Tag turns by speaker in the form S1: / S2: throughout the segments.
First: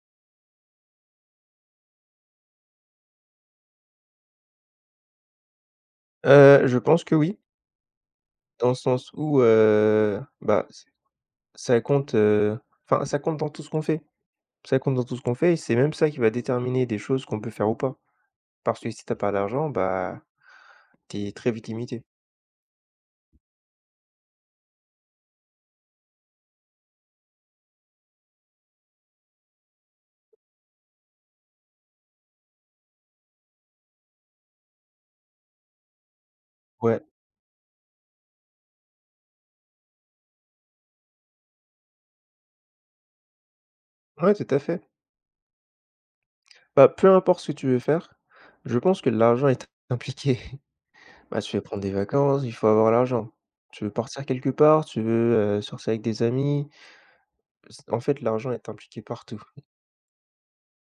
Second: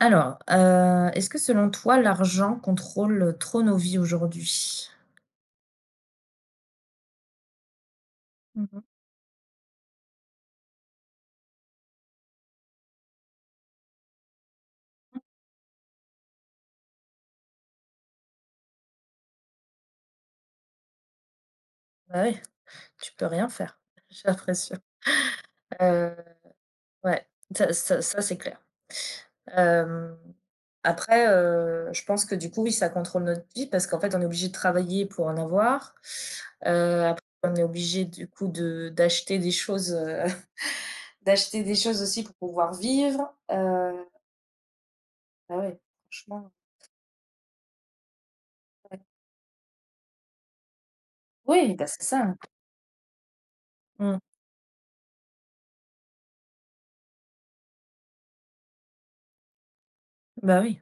S1: Alors, est-ce que selon toi, l'argent contrôle trop nos vies aujourd'hui?
S2: Je pense que oui, dans le
S1: Mmh.
S2: sens où, bah, ç ça compte, enfin, ça compte dans tout ce qu'on fait. Ça compte dans tout ce qu'on fait et c'est même ça qui va déterminer des choses qu'on peut faire ou pas. Parce que si tu as pas d'argent, bah, tu es très vite limité.
S1: Bah oui, tu peux rien faire, j'ai l'impression. Heu, ouais, ça c'est clair. Hem, après, je pense que du coup, oui, ça contrôle notre vie parce qu'en fait, on est obligé de travailler pour en avoir.
S2: Ouais,
S1: Après, on est obligé du coup de d'acheter des choses, d'acheter des choses aussi pour pouvoir vivre.
S2: ouais, tout à fait.
S1: Bah, ouais, franchement,
S2: Bah, peu importe ce que tu veux faire, je pense
S1: ouais.
S2: que l'argent est impliqué. Bah, tu veux
S1: Oui,
S2: prendre
S1: bah,
S2: des
S1: c'est ça.
S2: vacances, il faut avoir l'argent. Tu veux
S1: Mmh,
S2: partir quelque part, tu veux, sortir avec des amis, en fait, l'argent est impliqué partout.
S1: bah, oui.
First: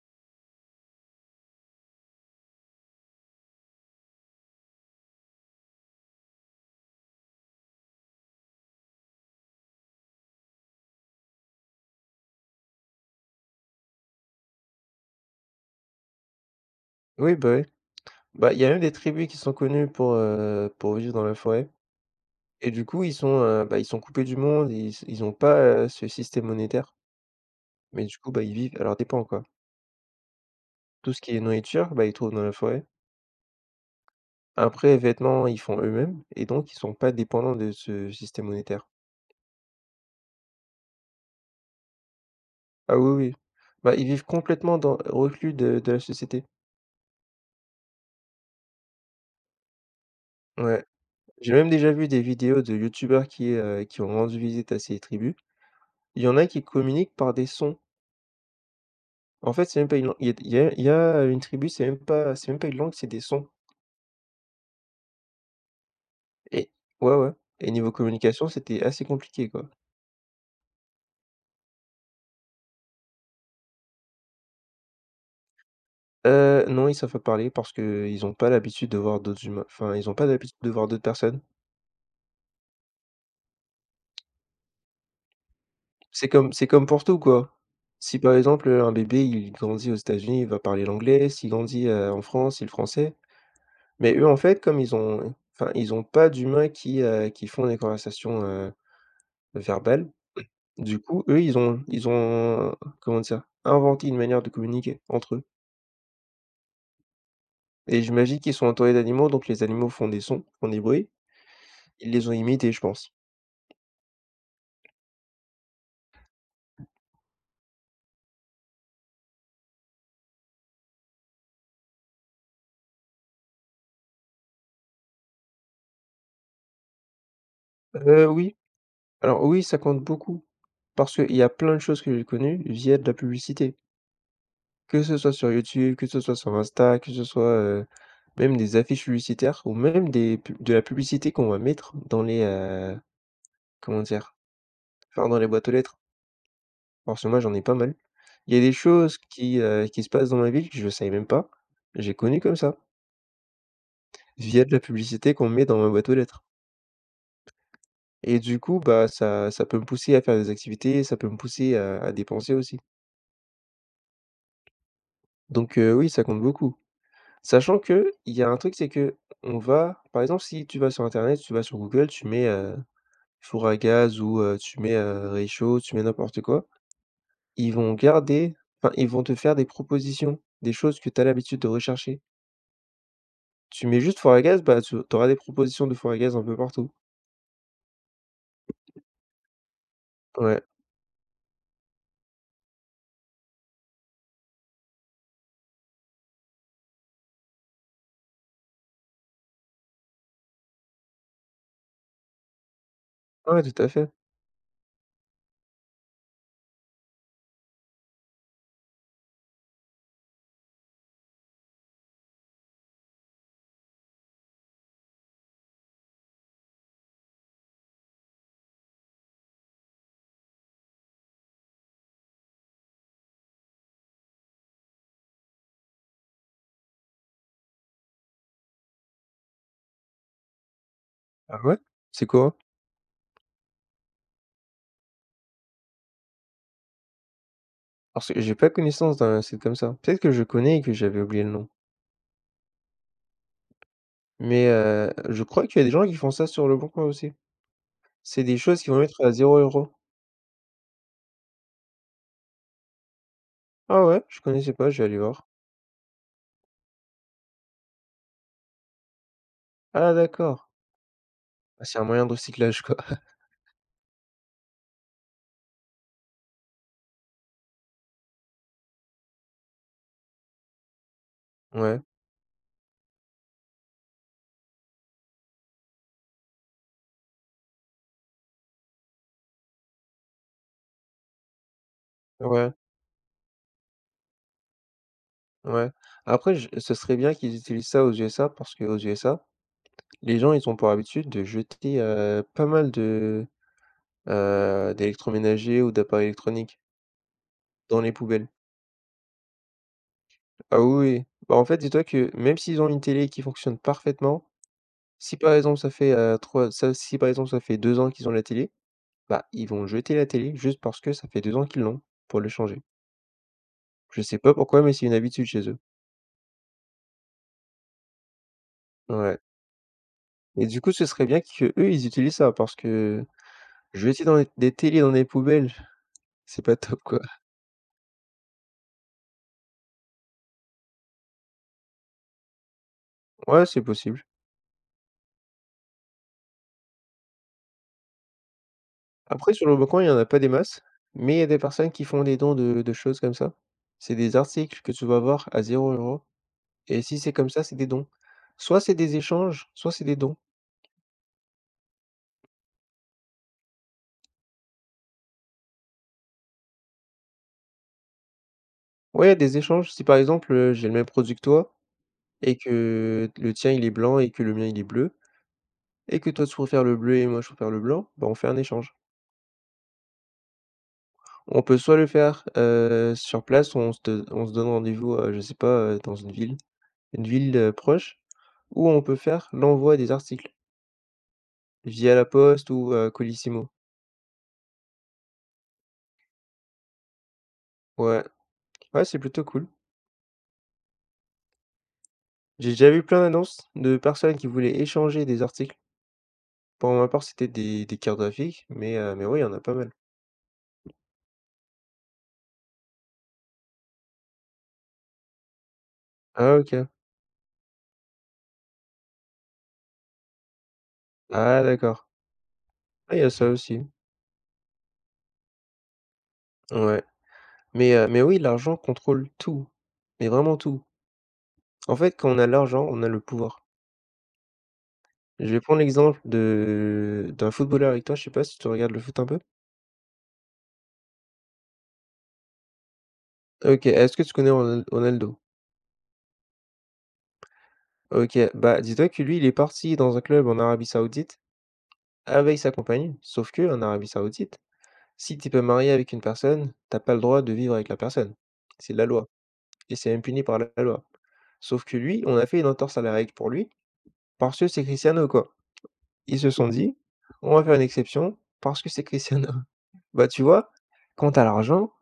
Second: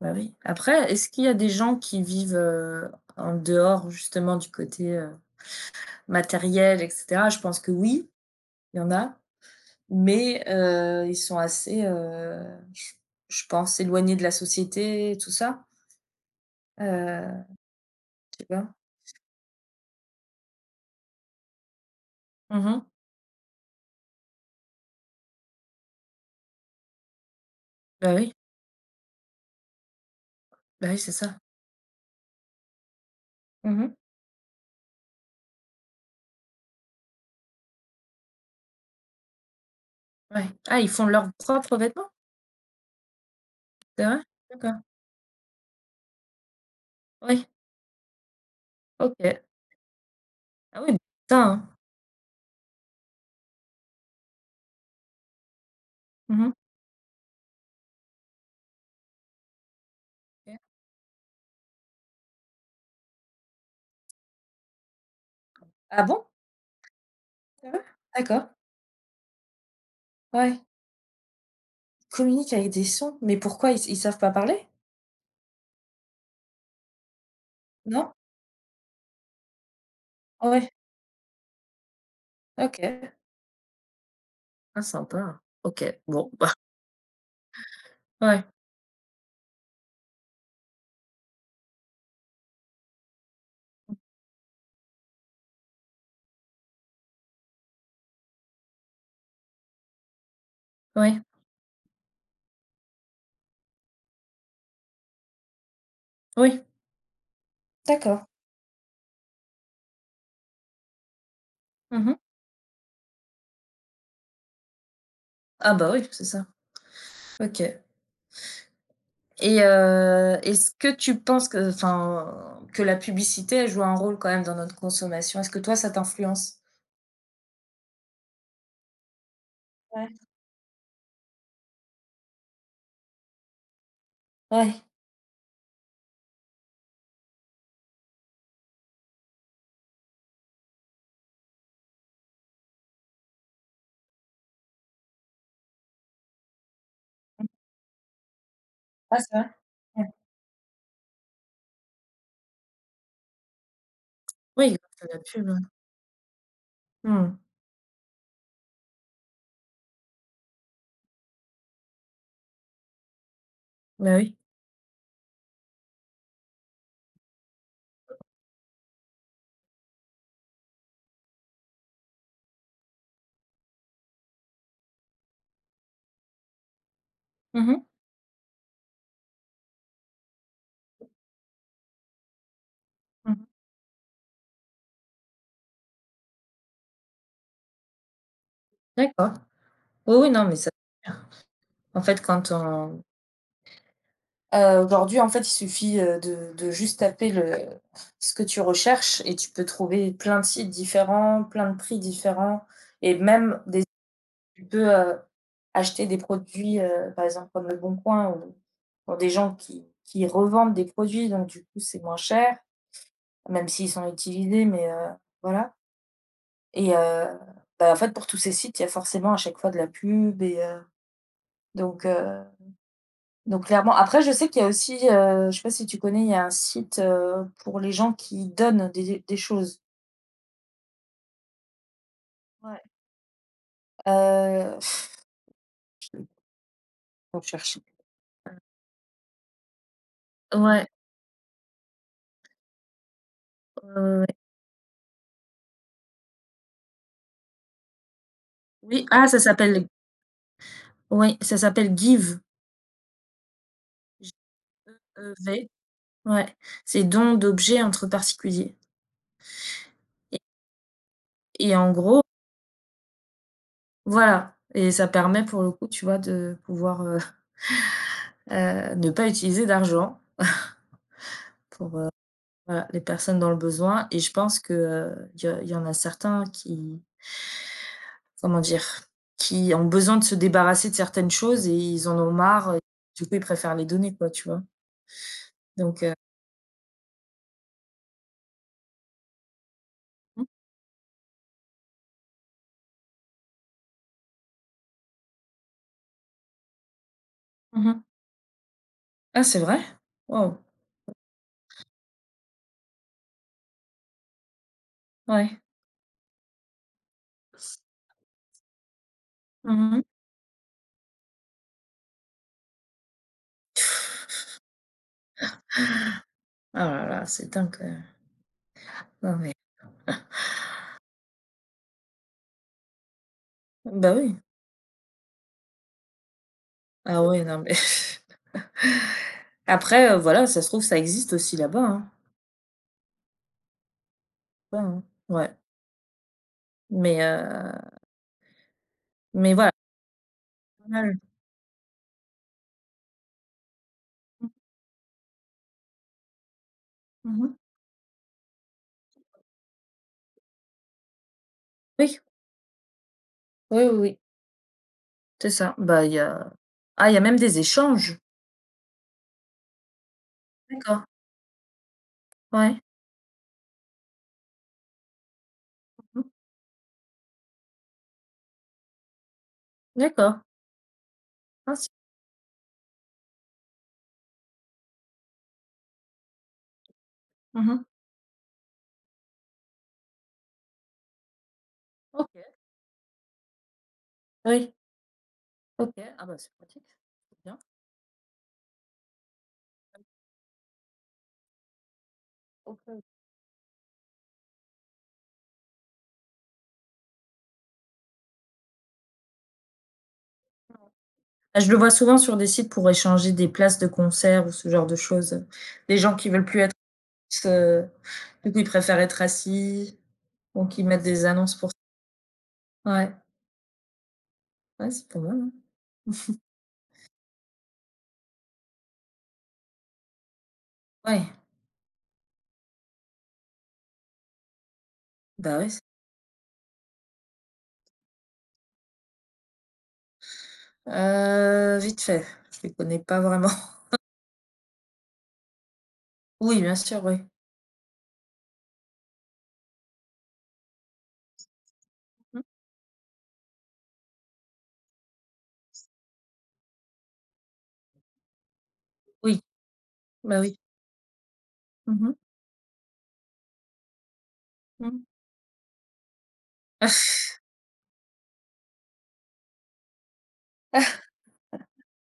S1: Bah oui. Après, est-ce qu'il y a des gens qui vivent, en dehors justement du côté, matériel et cetera? Je pense que oui, il y en a, mais ils sont assez, je je pense éloignés de la société et tout ça, heu,
S2: Oui.
S1: tu
S2: Bah, il y
S1: vois?
S2: a même des tribus qui sont connues pour vivre dans la forêt et
S1: Mmh.
S2: du coup, ils sont, bah, ils sont coupés du monde, ils ont pas, ce système monétaire, mais
S1: Bah
S2: du coup,
S1: oui,
S2: bah, ils vivent à leurs dépens, quoi.
S1: bah oui,
S2: Tout
S1: c'est
S2: ce qui
S1: ça.
S2: est nourriture, bah, ils trouvent dans la forêt.
S1: Mmh.
S2: Après, vêtements, ils font eux-mêmes et donc ils sont pas dépendants de ce système monétaire.
S1: Ouais. Ah, ils font leurs propres vêtements?
S2: Ah oui, oui. Bah, ils
S1: C'est vrai?
S2: vivent
S1: D'accord.
S2: complètement dans reclus de la société.
S1: Oui, OK. Ah
S2: Ouais.
S1: oui, putain,
S2: J'ai
S1: hein.
S2: même déjà vu des vidéos de youtubeurs qui ont rendu visite à ces tribus. Il y en a
S1: Mmh.
S2: qui communiquent par des sons. En fait, c'est même pas une lang il y a il y
S1: OK.
S2: a il y a une tribu, c'est même pas une langue, c'est des sons
S1: Ah bon?
S2: et ouais, ouais, et
S1: C'est vrai?
S2: niveau communication,
S1: D'accord.
S2: c'était assez compliqué, quoi.
S1: Ouais. Ils communiquent avec des sons, mais pourquoi ils savent pas parler?
S2: Non, ils savent pas parler parce que
S1: Non?
S2: ils ont pas l'habitude de voir d'autres humains, enfin, ils ont pas l'habitude
S1: Ouais,
S2: de voir d'autres personnes.
S1: OK. Ah sympa. OK,
S2: C'est
S1: bon,
S2: comme
S1: bah,
S2: c'est comme pour tout, quoi. Si, par
S1: ouais,
S2: exemple, un bébé, il grandit aux États-Unis, il va parler l'anglais, s'il grandit, en France, il le français. Mais eux, en fait, comme ils ont enfin, ils ont pas d'humains qui font des conversations, verbales, du
S1: oui,
S2: coup, eux, ils ont, comment dire? Inventé une manière de communiquer entre eux
S1: oui.
S2: et
S1: D'accord.
S2: j'imagine qu'ils sont entourés d'animaux, donc les animaux font des sons, font des bruits.
S1: Mmh
S2: Ils
S1: mh.
S2: les ont imités, je pense.
S1: Ah bah, oui, c'est ça. OK, et est-ce que tu penses que que la publicité, elle joue un rôle quand même dans notre consommation? Est-ce que toi, ça t'influence?
S2: Heu, oui, alors oui, ça compte
S1: Ouais.
S2: beaucoup parce qu'il y a plein de choses que j'ai connues via de la publicité,
S1: Ouais.
S2: que ce soit sur YouTube, que ce soit sur Insta, que ce soit, même des affiches publicitaires ou même des pub de la publicité qu'on va mettre dans les, comment dire? Enfin, dans les boîtes aux lettres, parce que moi, j'en ai pas mal. Il y a des choses
S1: Ah, c'est vrai?
S2: qui
S1: Ouais.
S2: se passent dans ma ville que je savais même pas, j'ai connu comme ça, via
S1: Oui,
S2: de la
S1: grâce à la
S2: publicité
S1: pub,
S2: qu'on
S1: hein.
S2: met dans ma boîte aux lettres
S1: Mmh.
S2: et du coup, bah, ça peut me pousser à faire des activités, ça peut me pousser à dépenser aussi.
S1: Bah, oui.
S2: Donc oui, ça compte beaucoup. Sachant que il y a un truc, c'est que on va par exemple, si tu vas sur internet, tu vas sur Google, tu mets, four à gaz ou tu mets, réchaud, tu mets n'importe quoi,
S1: Mmh
S2: ils
S1: mh.
S2: vont garder enfin, ils vont te faire des propositions, des choses que tu as l'habitude de rechercher.
S1: Mmh mh.
S2: Tu mets juste four à gaz, bah, tu auras des propositions de four à gaz un peu partout.
S1: D'accord. Oui, oui, non, mais
S2: Ouais,
S1: ça en fait, quand on aujourd'hui, en fait, il suffit, de juste taper le ce que tu recherches et tu peux trouver plein de sites différents, plein de prix différents et même
S2: ouais, tout
S1: des
S2: à fait.
S1: tu peux, acheter des produits, par exemple comme le bon coin ou pour des gens qui revendent des produits, donc du coup, c'est moins cher, même s'ils sont utilisés, mais voilà. Et bah, en fait, pour tous ces sites, il y a forcément à chaque fois de la pub, et donc heu donc clairement, après, je sais qu'il y a aussi, je sais pas si tu connais, il y a un site, pour les gens qui donnent des choses.
S2: Ah ouais? C'est quoi?
S1: Ouais. Heu, faut chercher.
S2: Parce que j'ai pas connaissance d'un site comme ça. Peut-être que je
S1: Ouais,
S2: connais et
S1: ouais,
S2: que j'avais oublié le nom.
S1: ouais.
S2: Mais je crois qu'il y a des gens qui font ça sur le bon coin aussi. C'est des choses qui
S1: Oui,
S2: vont
S1: ouais.
S2: être
S1: Ah,
S2: à
S1: ça
S2: zéro
S1: s'appelle,
S2: euro.
S1: oui, ça s'appelle Give,
S2: Ah ouais? Je connaissais pas, je vais aller voir.
S1: G-E-V, ouais, c'est don d'objets entre particuliers,
S2: Ah
S1: et
S2: d'accord.
S1: et
S2: Bah,
S1: en
S2: c'est un
S1: gros
S2: moyen de recyclage, quoi.
S1: voilà, et ça permet pour le coup, tu vois, de pouvoir, ne pas utiliser d'argent,
S2: Ouais,
S1: voilà, les personnes dans le besoin, et je pense que, il y en a certains qui... Comment dire? Qui ont besoin de se débarrasser de certaines choses et ils en ont
S2: ouais,
S1: marre, du coup, ils préfèrent les donner, quoi, tu vois?
S2: ouais.
S1: Donc heu
S2: Après je ce serait bien qu'ils utilisent ça aux USA parce qu'aux USA, les
S1: mmh.
S2: gens, ils ont pour habitude de jeter, heu, pas mal d'électroménagers ou d'appareils électroniques
S1: Mmh
S2: dans
S1: mh.
S2: les poubelles.
S1: Ah, c'est vrai? Waouh!
S2: Ah oui, oui. Bah, en fait, dis-toi que même s'ils ont une télé qui fonctionne parfaitement, si par
S1: Ouais.
S2: exemple ça fait, heu, 3 ça si par exemple ça fait 2 ans qu'ils ont la télé, bah, ils vont
S1: Mmh mh.
S2: jeter la télé juste parce que ça fait 2 ans qu'ils l'ont, pour le changer. Je sais pas pourquoi, mais c'est une habitude chez eux.
S1: Ah là là, c'est dingue, non,
S2: Ouais,
S1: mais
S2: et du coup, ce serait bien que eux, ils utilisent ça parce que
S1: bah,
S2: jeter
S1: oui.
S2: dans les des télés dans des poubelles, c'est pas top, quoi.
S1: Ah ouais, non, mais après, voilà, ça se trouve, ça existe aussi là-bas, hein.
S2: Ouais, c'est possible.
S1: Ouais, hein. Ouais, mais
S2: Après sur
S1: voilà.
S2: le bon coin, il y en a pas des masses, mais il y a des personnes qui font des dons de choses comme ça. C'est des articles que tu vas voir à 0 euro. Et si c'est
S1: Mmh. Mmh
S2: comme
S1: mh.
S2: ça, c'est des dons. Soit c'est des échanges, soit c'est des dons.
S1: Oui. Oui, oui, oui, c'est ça. Bah, il y a ah, il y a même des échanges?
S2: Ouais, des échanges, si par exemple, j'ai le même
S1: D'accord.
S2: produit que toi et
S1: Ouais.
S2: que le tien, il est blanc et que le mien, il est bleu et
S1: Mmh.
S2: que toi, tu préfères le bleu et moi, je préfère le blanc, bah, on fait un échange.
S1: D'accord.
S2: On
S1: Ah,
S2: peut
S1: c'est
S2: soit le faire, sur place, on se do on se donne rendez-vous, je sais pas, dans une ville,
S1: mmh mh.
S2: proche, ou on peut faire l'envoi des articles via La
S1: OK.
S2: Poste ou, Colissimo.
S1: Oui, OK. Ah bah, c'est pratique, c'est bien.
S2: Ouais, ouais, c'est plutôt cool. J'ai
S1: OK,
S2: déjà vu
S1: OK.
S2: plein d'annonces de personnes qui voulaient échanger des articles. Pour ma part, c'était des cartes graphiques, mais oui, il y en a pas mal.
S1: Bah, je le vois souvent sur des sites pour échanger des places de concert ou ce genre de choses. Des gens qui veulent
S2: Ah
S1: plus être,
S2: OK.
S1: heu, du coup, ils préfèrent être assis, donc ils mettent des annonces
S2: Ah
S1: pour
S2: d'accord.
S1: ça. Ouais,
S2: Ah, il y a ça aussi.
S1: ouais, c'est pas mal, hein.
S2: Ouais, mais oui, l'argent contrôle tout, mais vraiment tout.
S1: Ouais,
S2: En fait, quand on a l'argent, on a le pouvoir. Je
S1: bah,
S2: vais
S1: oui.
S2: prendre
S1: C'est
S2: l'exemple de d'un footballeur avec toi, je sais pas si tu regardes le foot un peu?
S1: vite fait, je les connais pas vraiment.
S2: OK, est-ce que tu connais Ronaldo?
S1: Oui, bien sûr, oui.
S2: OK, bah, dis-toi que lui, il est parti dans un club en Arabie Saoudite
S1: Mmh.
S2: avec sa compagne, sauf que en Arabie Saoudite, si tu t'es pas marié avec une personne, t'as pas le droit de vivre avec la personne. C'est la loi
S1: Oui,
S2: et c'est même
S1: bah,
S2: puni
S1: oui.
S2: par la loi. Sauf que
S1: Mmh mh.
S2: lui, on a fait une entorse à la règle pour lui parce que c'est Cristiano, quoi. Ils se sont dit: «On va faire une exception parce que c'est Cristiano». Bah, tu vois, quand t'as l'argent,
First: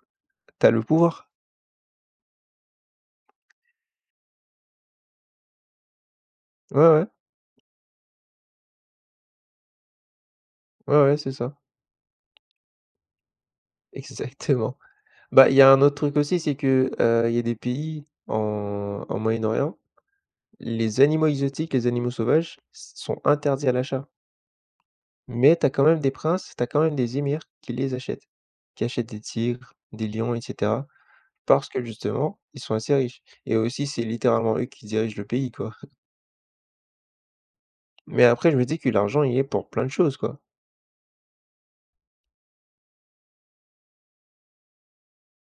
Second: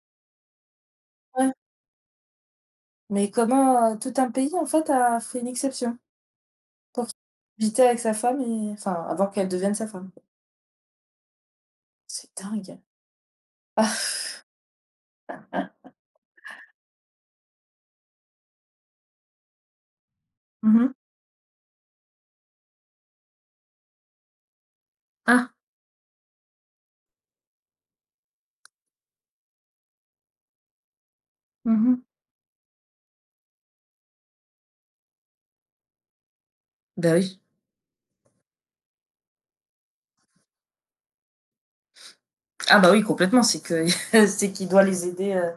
S2: t'as le pouvoir.
S1: Ouais, mais comment, tout un pays, en fait, a fait une exception
S2: Ouais,
S1: pour
S2: ouais.
S1: qu'il puisse habiter avec sa femme, et avant qu'elle devienne sa femme.
S2: Ouais, ouais, c'est ça.
S1: C'est dingue. Ah,
S2: Exactement. Bah, il y a un autre truc aussi, c'est que, il y a des pays en Moyen-Orient,
S1: mh.
S2: les animaux exotiques, les animaux sauvages s sont interdits à l'achat.
S1: Ah,
S2: Mais tu as quand même des princes, tu as quand même des émirs qui les achètent, qui achètent des tigres, des lions et cetera. Parce que
S1: mmh.
S2: justement, ils sont assez riches et aussi c'est littéralement eux qui dirigent le pays, quoi.
S1: Bah, oui.
S2: Mais après je me dis que l'argent il est pour plein de choses, quoi.
S1: Ah bah, oui, complètement, c'est que c'est qu'il doit les aider,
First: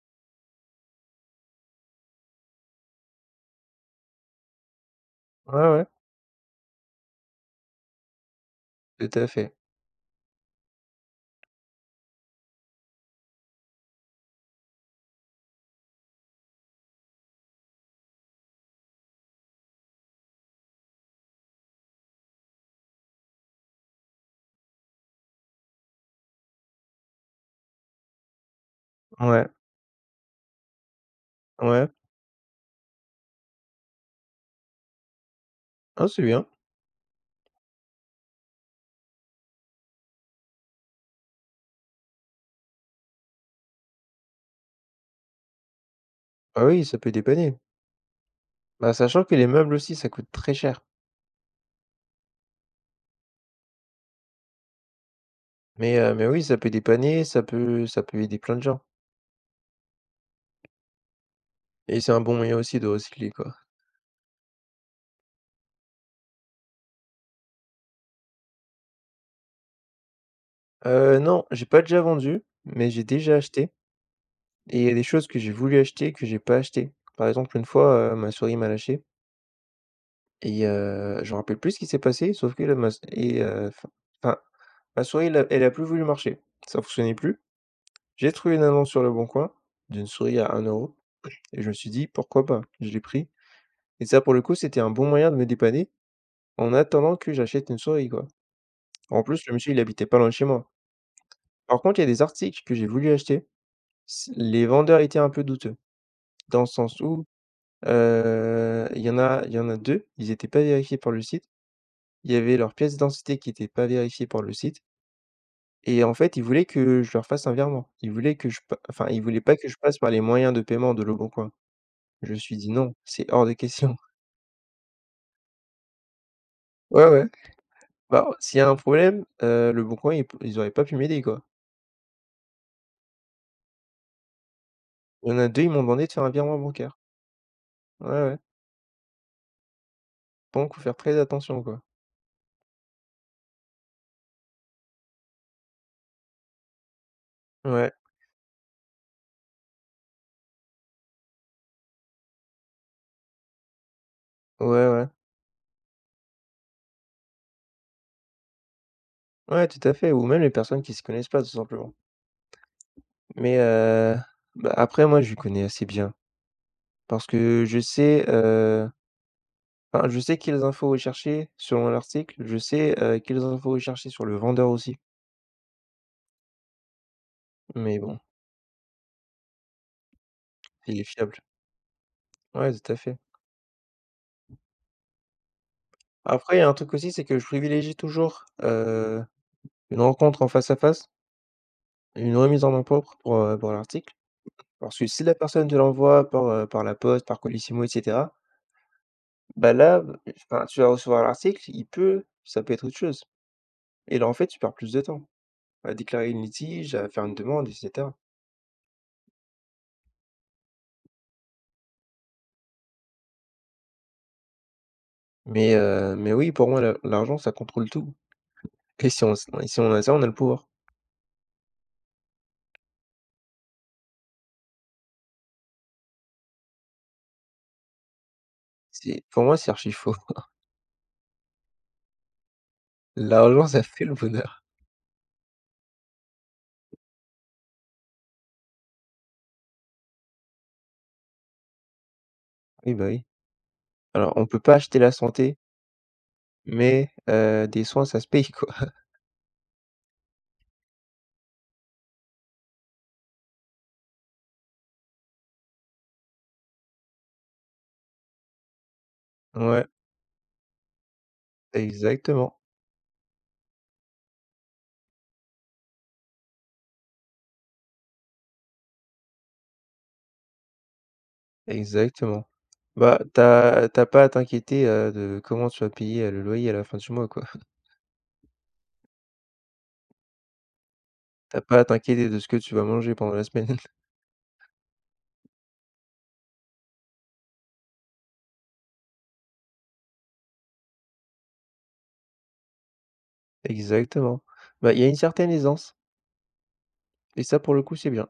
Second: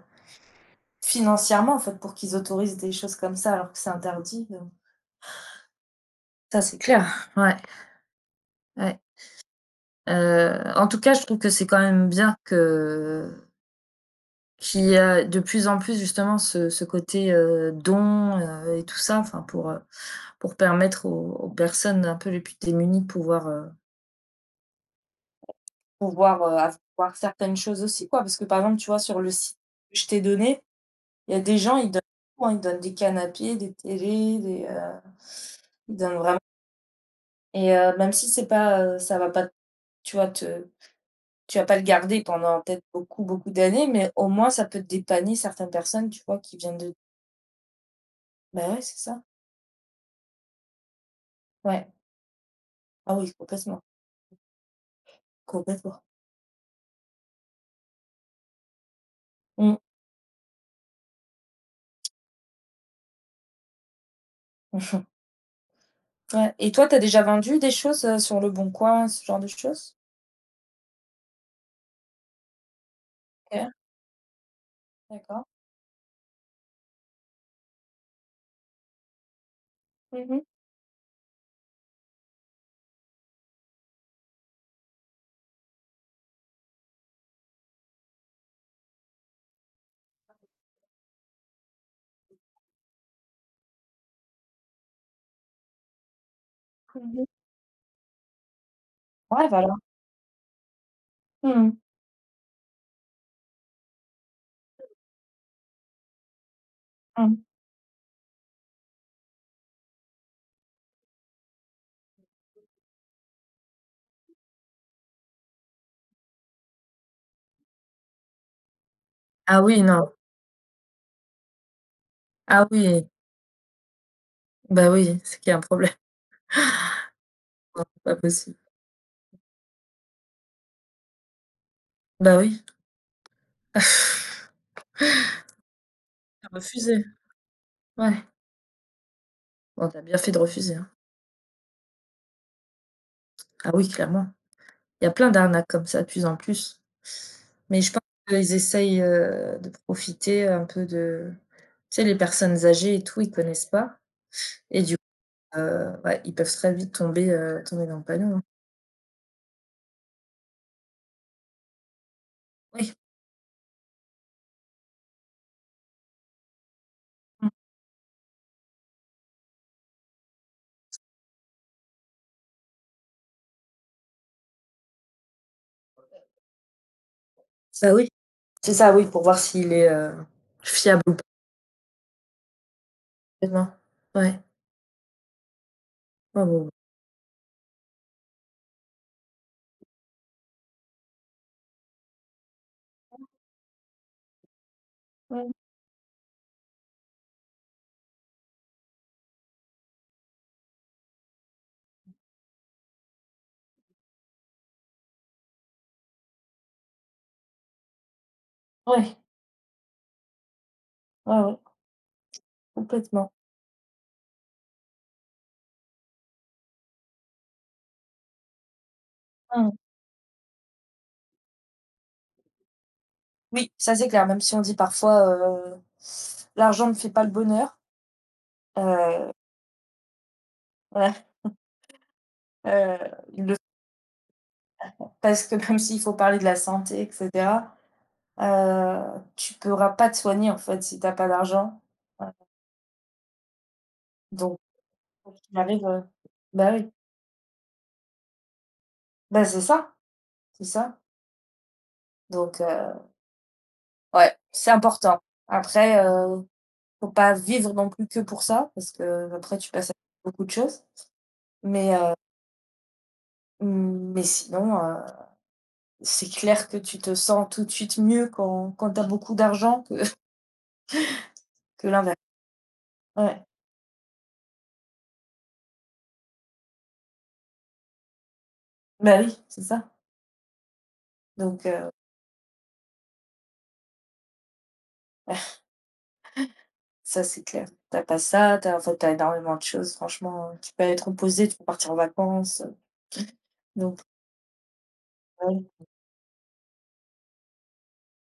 S1: financièrement, en fait, pour qu'ils autorisent des choses comme ça alors que c'est interdit.
S2: Ouais, ouais,
S1: Ça, c'est clair, ouais, ouais.
S2: tout à fait.
S1: En tout cas, je trouve que c'est quand même bien que qu'il y a de plus en plus justement ce côté, don, et tout ça, enfin pour permettre aux personnes un peu les plus démunies de pouvoir, Pouvoir, heu, avoir certaines choses aussi, quoi, parce que, par exemple, tu vois, sur le
S2: Ouais,
S1: site que je t'ai donné, il y a des gens,
S2: ouais.
S1: ils donnent tout, hein, ils donnent des canapés, des télés, des, ils
S2: Ah,
S1: donnent
S2: c'est
S1: vraiment.
S2: bien.
S1: Et même si c'est pas, ça va pas, tu vois, te tu vas pas le garder pendant peut-être beaucoup, beaucoup d'années, mais au moins ça peut dépanner certaines personnes, tu vois, qui
S2: Ah
S1: viennent
S2: oui,
S1: de...
S2: ça peut dépanner.
S1: Bah, ouais,
S2: Bah,
S1: c'est ça.
S2: sachant que les meubles aussi, ça coûte très cher.
S1: Ouais. Ah oui, complètement, complètement.
S2: Mais oui, ça peut dépanner, ça peut aider plein de gens.
S1: Mmh.
S2: Et c'est un bon moyen aussi de recycler, quoi.
S1: Ouais, et toi, tu as déjà vendu des choses, sur Leboncoin, ce genre de choses?
S2: Non, j'ai pas déjà vendu, mais j'ai déjà
S1: OK,
S2: acheté et il y a des choses que
S1: d'accord.
S2: j'ai voulu acheter que j'ai pas acheté. Par exemple, une fois, ma souris m'a lâché
S1: Mmh mh.
S2: et je me rappelle plus ce qui s'est passé, sauf que là, ma et enfin, enfin, ma souris, elle a plus voulu marcher. Ça fonctionnait plus. J'ai trouvé une annonce sur le Bon Coin d'une souris à 1 euro. Et je me suis dit: «Pourquoi pas?» Je l'ai pris et ça, pour le coup, c'était un bon moyen de me dépanner en attendant
S1: Mmh mh.
S2: que j'achète une souris, quoi. En plus,
S1: Ouais,
S2: le
S1: voilà.
S2: monsieur, il habitait pas loin de chez moi.
S1: Mmh mh.
S2: Par contre, il y a des articles que j'ai voulu acheter, c les vendeurs étaient un peu douteux, dans le sens où,
S1: Mmh.
S2: il y en a il y en a 2, ils étaient pas vérifiés par le site. Il y avait leur pièce d'identité qui était pas vérifiée par le site et en fait, ils voulaient que je leur fasse un virement. Ils voulaient que je pa enfin, ils voulaient pas
S1: Ah
S2: que je
S1: oui,
S2: passe par
S1: non.
S2: les moyens de paiement de Leboncoin. Je me suis
S1: Ah
S2: dit: «Non,
S1: oui,
S2: c'est hors de question».
S1: bah oui, c'est qu'il y a un problème.
S2: Ouais, ouais.
S1: Non, c'est pas
S2: Bah, s'il
S1: possible.
S2: y a un problème, Leboncoin, ils auraient pas pu m'aider, quoi.
S1: Bah oui.
S2: Il y en a 2 ils m'ont demandé de faire un
S1: Tu
S2: virement bancaire.
S1: refusé?
S2: Ouais,
S1: Ouais.
S2: ouais.
S1: Bon, t'as bien fait de
S2: Donc
S1: refuser,
S2: faut
S1: hein.
S2: faire très attention, quoi.
S1: Ah oui, clairement. Il y a plein d'arnaques comme ça de plus en plus. Mais je
S2: Ouais,
S1: pense qu'ils essayent, de profiter un peu de, tu sais, les personnes âgées et tout, ils connaissent pas,
S2: ouais,
S1: et du coup,
S2: ouais.
S1: ouais, ils peuvent très vite tomber, tomber dans le panneau, hein.
S2: Ouais, tout à fait, ou même les personnes qui se connaissent pas, tout simplement.
S1: Oui.
S2: Mais, bah, après moi, je connais assez bien parce
S1: Mmh.
S2: que je sais, enfin, je sais quelles infos rechercher selon l'article, je sais, quelles infos rechercher sur le vendeur aussi.
S1: Bah
S2: Mais
S1: oui.
S2: bon,
S1: C'est ça, oui, pour voir s'il est,
S2: il
S1: fiable
S2: est
S1: ou pas.
S2: fiable. Ouais, tout à fait.
S1: Complètement. Ouais. Ouais,
S2: Après,
S1: ouais,
S2: il y a
S1: ouais.
S2: un truc aussi, c'est que je privilégie toujours, une rencontre en face à face. Une remise en main propre pour l'article, parce que si la
S1: Mmh.
S2: personne te l'envoie par, par la poste, par Colissimo et cetera, bah, là, enfin, tu vas recevoir l'article, il peut ça peut être autre chose et là, en fait, tu perds plus de temps à déclarer une litige, à faire une demande et cetera.
S1: Ouais. Ouais, ouais, complètement.
S2: Mais oui, pour moi, la l'argent, ça contrôle tout et si on s et
S1: Mmh.
S2: si on a ça, on a le pouvoir.
S1: Oui, ça c'est clair, même si on dit parfois, «L'argent ne fait pas le bonheur»,
S2: C'est
S1: heu,
S2: pour moi, c'est archi faux.
S1: voilà, heu, ils le
S2: L'argent, ça fait le bonheur.
S1: parce que même s'il faut parler de la santé et cetera, heu, tu pourras pas te soigner en fait si t'as pas d'argent, heu,
S2: Oui, bah, oui. Alors, on
S1: donc
S2: peut pas acheter la
S1: quoi
S2: santé,
S1: qu'il arrive, bah oui,
S2: mais des soins, ça se paye, quoi.
S1: bah c'est ça, c'est ça, donc heu, ouais, c'est important. Après, faut pas vivre non plus que pour ça parce que après tu
S2: Ouais,
S1: passes à beaucoup de choses, mais heu,
S2: exactement.
S1: mais sinon, heu... C'est clair que tu te sens tout de suite mieux quand tu as beaucoup d'argent que l'inverse.
S2: Exactement. Bah,
S1: Ouais,
S2: t'as t'as pas à t'inquiéter, de comment tu vas payer, le loyer à la fin du mois, quoi.
S1: bah, oui, c'est ça.
S2: T'as
S1: Donc
S2: pas à
S1: heu,
S2: t'inquiéter de ce que tu vas manger pendant la semaine.
S1: ça, c'est clair. Tu as pas ça, tu as, en fait, tu as énormément de choses, franchement, tu peux partir en vacances, donc
S2: Exactement. Bah, il y a une certaine
S1: ouais.
S2: aisance et ça, pour le coup, c'est bien.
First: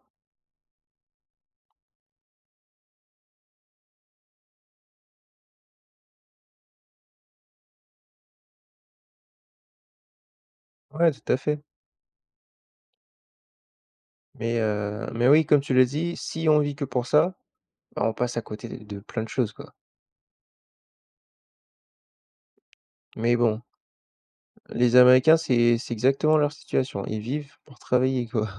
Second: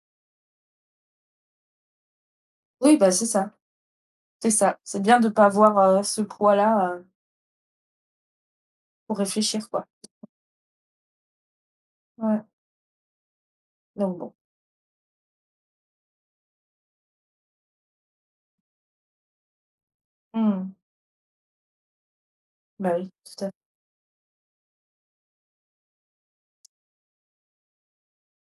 S1: Oui, bah, c'est ça, c'est ça. C'est bien de pas avoir, ce poids-là, pour réfléchir, quoi.
S2: Ouais, tout à fait.
S1: Ouais, donc bon.
S2: Mais oui, comme tu l'as dit, si on vit que pour ça, bah, on passe à côté de plein de choses, quoi.
S1: Mmh. Bah, oui,
S2: Mais
S1: tout à
S2: bon, les Américains, c'est exactement leur situation. Ils vivent pour travailler, quoi.